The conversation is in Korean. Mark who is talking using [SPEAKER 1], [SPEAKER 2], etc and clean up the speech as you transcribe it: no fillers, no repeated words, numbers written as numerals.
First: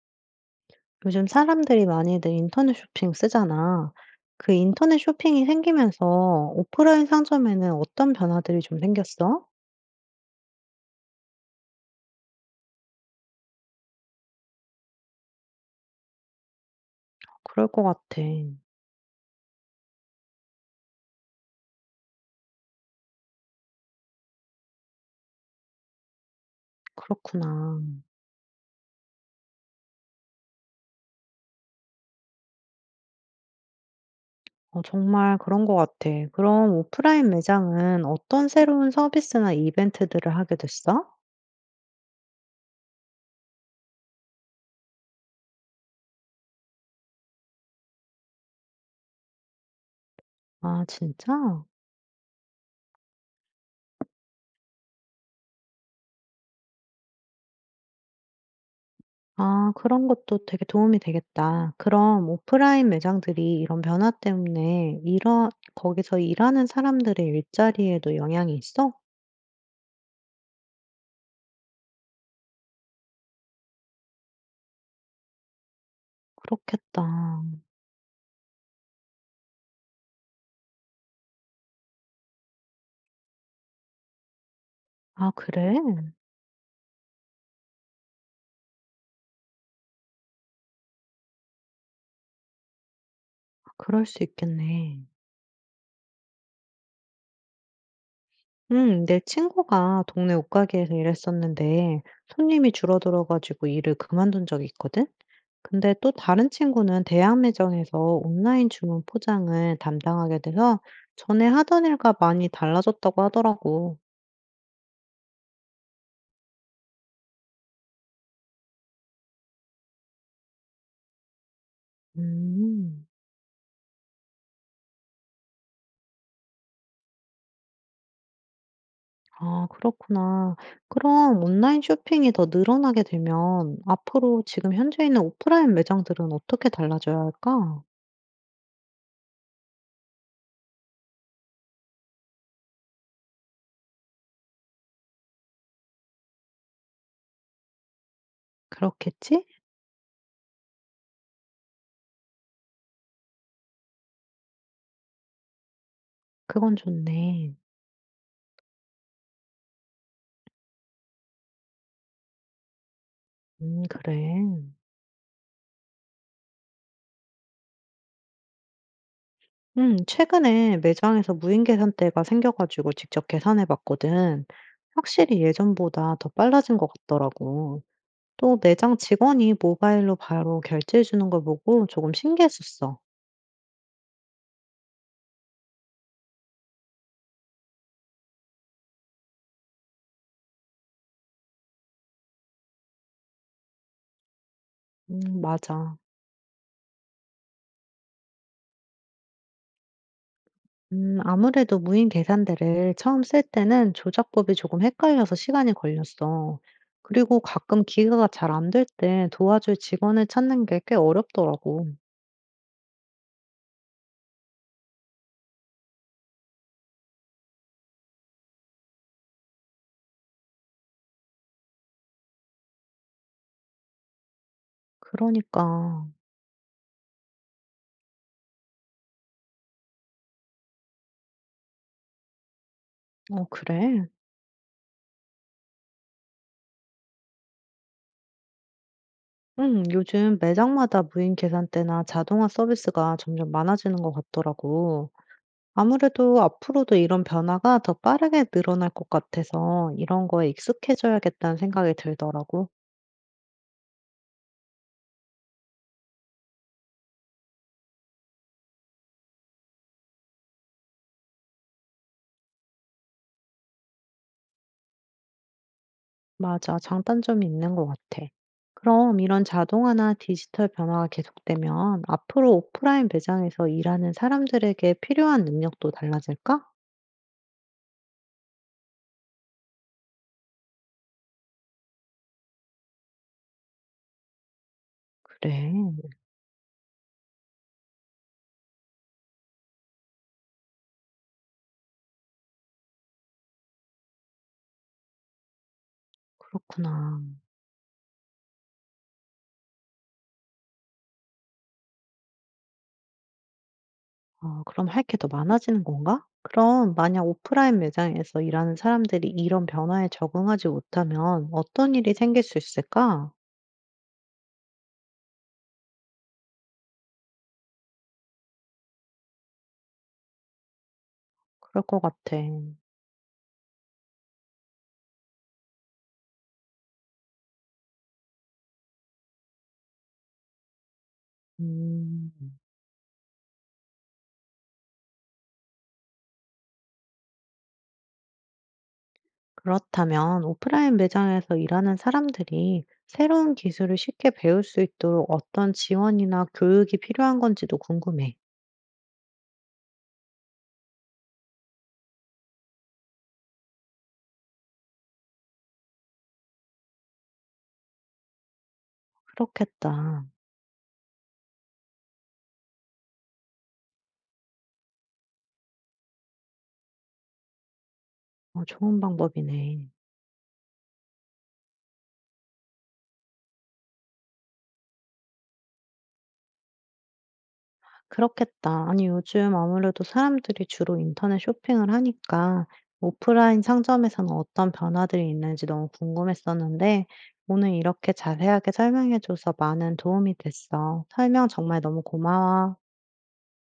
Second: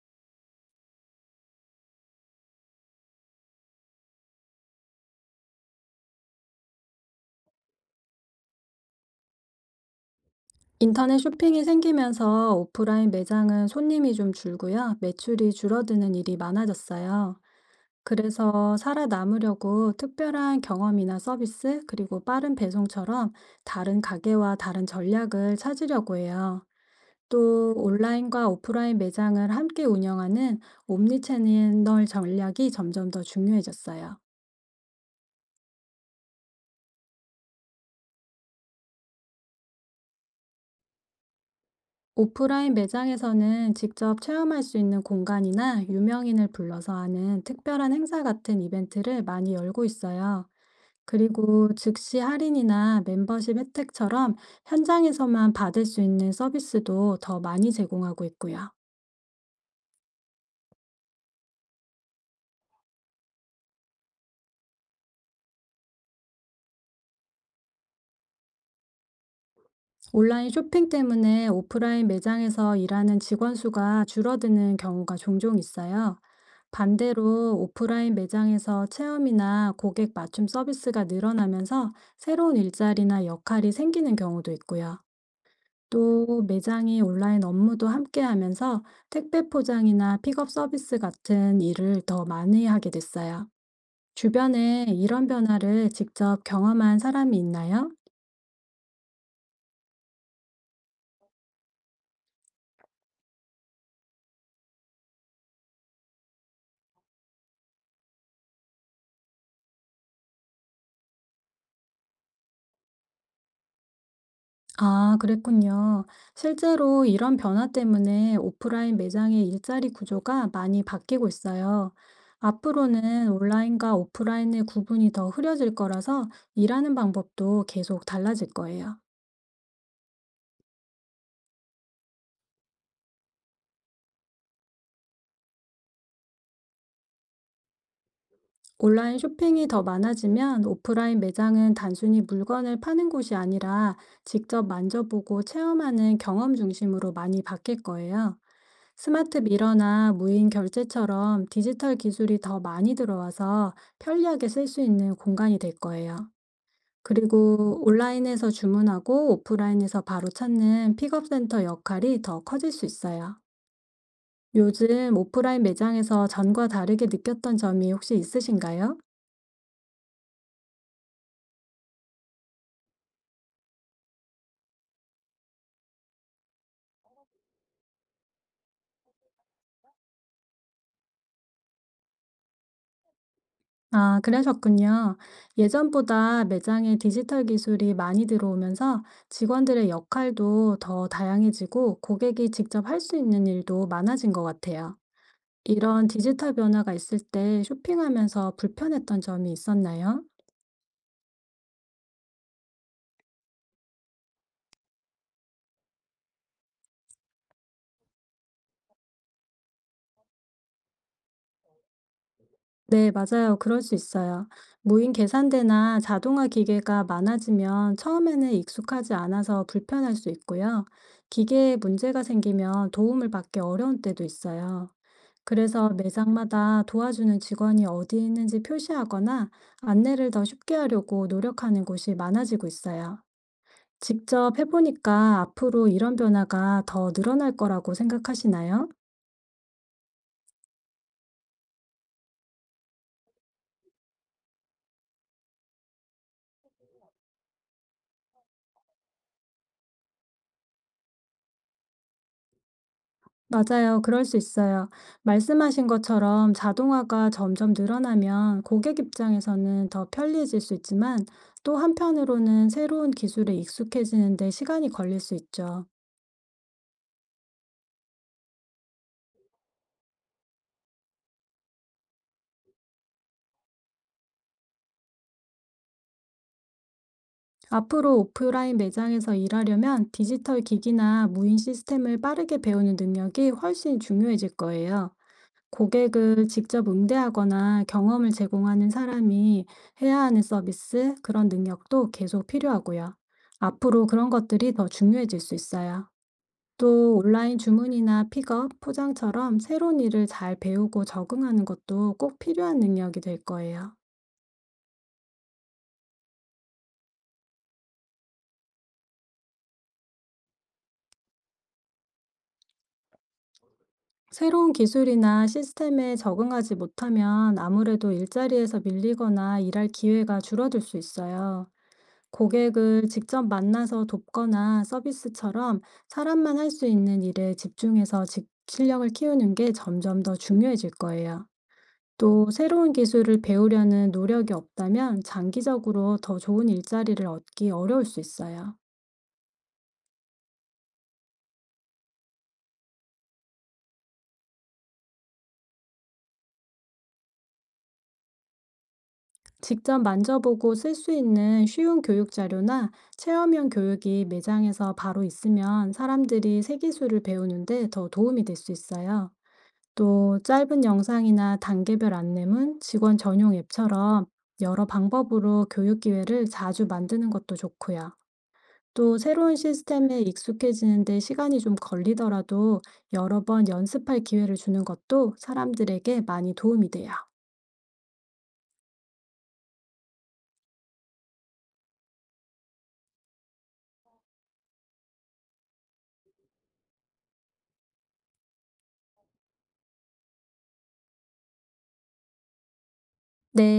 [SPEAKER 1] 요즘 사람들이 많이들 인터넷 쇼핑 쓰잖아. 그 인터넷 쇼핑이 생기면서 오프라인 상점에는 어떤 변화들이 좀 생겼어?
[SPEAKER 2] 인터넷 쇼핑이 생기면서 오프라인 매장은 손님이 좀 줄고요. 매출이 줄어드는 일이 많아졌어요.
[SPEAKER 1] 그럴 것 같아.
[SPEAKER 2] 그래서 살아남으려고 특별한 경험이나 서비스, 그리고 빠른 배송처럼 다른 가게와 다른 전략을 찾으려고 해요. 또
[SPEAKER 1] 그렇구나.
[SPEAKER 2] 온라인과 오프라인 매장을 함께 운영하는 옴니채널 전략이 점점 더 중요해졌어요.
[SPEAKER 1] 어, 정말 그런 것 같아. 그럼 오프라인 매장은 어떤 새로운 서비스나 이벤트들을 하게 됐어?
[SPEAKER 2] 오프라인 매장에서는 직접 체험할 수 있는 공간이나 유명인을 불러서 하는 특별한 행사 같은 이벤트를 많이 열고 있어요.
[SPEAKER 1] 아, 진짜?
[SPEAKER 2] 그리고 즉시 할인이나 멤버십 혜택처럼 현장에서만 받을 수 있는 서비스도 더 많이 제공하고 있고요.
[SPEAKER 1] 아, 그런 것도 되게 도움이 되겠다. 그럼 오프라인 매장들이 이런 변화 때문에 이런, 거기서 일하는 사람들의 일자리에도 영향이 있어?
[SPEAKER 2] 온라인 쇼핑 때문에 오프라인 매장에서 일하는 직원 수가 줄어드는 경우가 종종 있어요.
[SPEAKER 1] 그렇겠다.
[SPEAKER 2] 반대로 오프라인 매장에서 체험이나 고객 맞춤 서비스가 늘어나면서 새로운 일자리나 역할이 생기는 경우도 있고요.
[SPEAKER 1] 아 그래?
[SPEAKER 2] 또 매장이 온라인 업무도 함께 하면서 택배 포장이나 픽업 서비스 같은 일을 더 많이 하게 됐어요.
[SPEAKER 1] 그럴 수
[SPEAKER 2] 주변에
[SPEAKER 1] 있겠네.
[SPEAKER 2] 이런 변화를 직접 경험한 사람이 있나요?
[SPEAKER 1] 내 친구가 동네 옷가게에서 일했었는데 손님이 줄어들어 가지고 일을 그만둔 적이 있거든? 근데 또 다른 친구는 대학 매장에서 온라인 주문 포장을 담당하게 돼서 전에 하던 일과 많이 달라졌다고 하더라고.
[SPEAKER 2] 아, 그랬군요. 실제로 이런 변화 때문에 오프라인 매장의 일자리 구조가 많이 바뀌고 있어요.
[SPEAKER 1] 음.
[SPEAKER 2] 앞으로는 온라인과 오프라인의 구분이 더 흐려질 거라서 일하는 방법도 계속 달라질 거예요.
[SPEAKER 1] 아 그렇구나. 그럼 온라인 쇼핑이 더 늘어나게 되면 앞으로 지금 현재 있는 오프라인 매장들은 어떻게 달라져야 할까?
[SPEAKER 2] 온라인 쇼핑이 더 많아지면 오프라인 매장은 단순히 물건을 파는 곳이 아니라 직접 만져보고 체험하는 경험 중심으로 많이 바뀔 거예요. 스마트
[SPEAKER 1] 그렇겠지?
[SPEAKER 2] 미러나 무인 결제처럼 디지털 기술이 더 많이 들어와서 편리하게 쓸 수 있는 공간이 될 거예요.
[SPEAKER 1] 그건 좋네.
[SPEAKER 2] 그리고 온라인에서 주문하고 오프라인에서 바로 찾는 픽업센터 역할이 더 커질 수 있어요.
[SPEAKER 1] 그래.
[SPEAKER 2] 요즘 오프라인 매장에서 전과 다르게 느꼈던 점이 혹시 있으신가요?
[SPEAKER 1] 최근에 매장에서 무인 계산대가 생겨 가지고 직접 계산해 봤거든. 확실히 예전보다 더 빨라진 것 같더라고. 또 매장 직원이 모바일로 바로 결제해 주는 걸 보고 조금 신기했었어.
[SPEAKER 2] 아, 그러셨군요. 예전보다 매장에 디지털 기술이 많이 들어오면서 직원들의 역할도 더 다양해지고 고객이 직접 할 수 있는 일도 많아진 것 같아요.
[SPEAKER 1] 맞아.
[SPEAKER 2] 이런 디지털 변화가 있을 때 쇼핑하면서 불편했던 점이 있었나요?
[SPEAKER 1] 아무래도 무인 계산대를 처음 쓸 때는 조작법이 조금 헷갈려서 시간이 걸렸어. 그리고 가끔 기계가 잘 안될 때 도와줄 직원을 찾는 게 꽤 어렵더라고.
[SPEAKER 2] 네, 맞아요. 그럴 수 있어요. 무인 계산대나 자동화 기계가 많아지면 처음에는 익숙하지 않아서 불편할 수 있고요. 기계에 문제가 생기면 도움을 받기 어려운 때도 있어요. 그래서
[SPEAKER 1] 그러니까
[SPEAKER 2] 매장마다 도와주는 직원이 어디 있는지 표시하거나 안내를 더 쉽게 하려고 노력하는 곳이 많아지고 있어요.
[SPEAKER 1] 어 그래?
[SPEAKER 2] 직접 해보니까 앞으로 이런 변화가 더 늘어날 거라고 생각하시나요?
[SPEAKER 1] 요즘 매장마다 무인 계산대나 자동화 서비스가 점점 많아지는 것 같더라고. 아무래도 앞으로도 이런 변화가 더 빠르게 늘어날 것 같아서 이런 거에 익숙해져야겠다는 생각이 들더라고.
[SPEAKER 2] 맞아요. 그럴 수 있어요. 말씀하신 것처럼 자동화가 점점 늘어나면 고객 입장에서는 더 편리해질 수 있지만, 또 한편으로는 새로운 기술에 익숙해지는 데 시간이 걸릴 수 있죠.
[SPEAKER 1] 맞아, 장단점이 있는 것 같아. 그럼 이런 자동화나 디지털 변화가 계속되면 앞으로 오프라인 매장에서 일하는 사람들에게 필요한 능력도 달라질까?
[SPEAKER 2] 앞으로 오프라인 매장에서 일하려면 디지털 기기나 무인 시스템을 빠르게 배우는 능력이 훨씬 중요해질 거예요.
[SPEAKER 1] 그래,
[SPEAKER 2] 고객을 직접 응대하거나 경험을 제공하는 사람이 해야 하는 서비스, 그런 능력도 계속 필요하고요. 앞으로 그런 것들이 더 중요해질 수 있어요. 또
[SPEAKER 1] 그렇구나.
[SPEAKER 2] 온라인 주문이나 픽업, 포장처럼 새로운 일을 잘 배우고 적응하는 것도 꼭 필요한 능력이 될 거예요.
[SPEAKER 1] 아 그럼 할 게 더 많아지는 건가? 그럼 만약 오프라인 매장에서 일하는 사람들이 이런 변화에 적응하지 못하면 어떤 일이 생길 수 있을까?
[SPEAKER 2] 새로운 기술이나 시스템에 적응하지 못하면 아무래도 일자리에서 밀리거나 일할 기회가 줄어들 수 있어요.
[SPEAKER 1] 그럴 것 같아.
[SPEAKER 2] 고객을 직접 만나서 돕거나 서비스처럼 사람만 할 수 있는 일에 집중해서 실력을 키우는 게 점점 더 중요해질 거예요.
[SPEAKER 1] 음,
[SPEAKER 2] 또 새로운 기술을 배우려는 노력이 없다면 장기적으로 더 좋은 일자리를 얻기 어려울 수 있어요.
[SPEAKER 1] 그렇다면 오프라인 매장에서 일하는 사람들이 새로운 기술을 쉽게 배울 수 있도록 어떤 지원이나 교육이 필요한 건지도 궁금해.
[SPEAKER 2] 직접 만져보고 쓸 수 있는 쉬운 교육 자료나 체험형 교육이 매장에서 바로 있으면 사람들이 새 기술을 배우는데 더 도움이 될 수 있어요.
[SPEAKER 1] 그렇겠다.
[SPEAKER 2] 또 짧은 영상이나 단계별 안내문, 직원 전용 앱처럼 여러 방법으로 교육 기회를 자주 만드는 것도 좋고요.
[SPEAKER 1] 어, 좋은
[SPEAKER 2] 또 새로운
[SPEAKER 1] 방법이네.
[SPEAKER 2] 시스템에 익숙해지는데 시간이 좀 걸리더라도 여러 번 연습할 기회를 주는 것도 사람들에게 많이 도움이 돼요.
[SPEAKER 1] 그렇겠다. 아니, 요즘 아무래도 사람들이 주로 인터넷 쇼핑을 하니까 오프라인 상점에서는 어떤 변화들이 있는지 너무 궁금했었는데 오늘 이렇게 자세하게 설명해줘서 많은 도움이 됐어. 설명 정말 너무 고마워.
[SPEAKER 2] 네.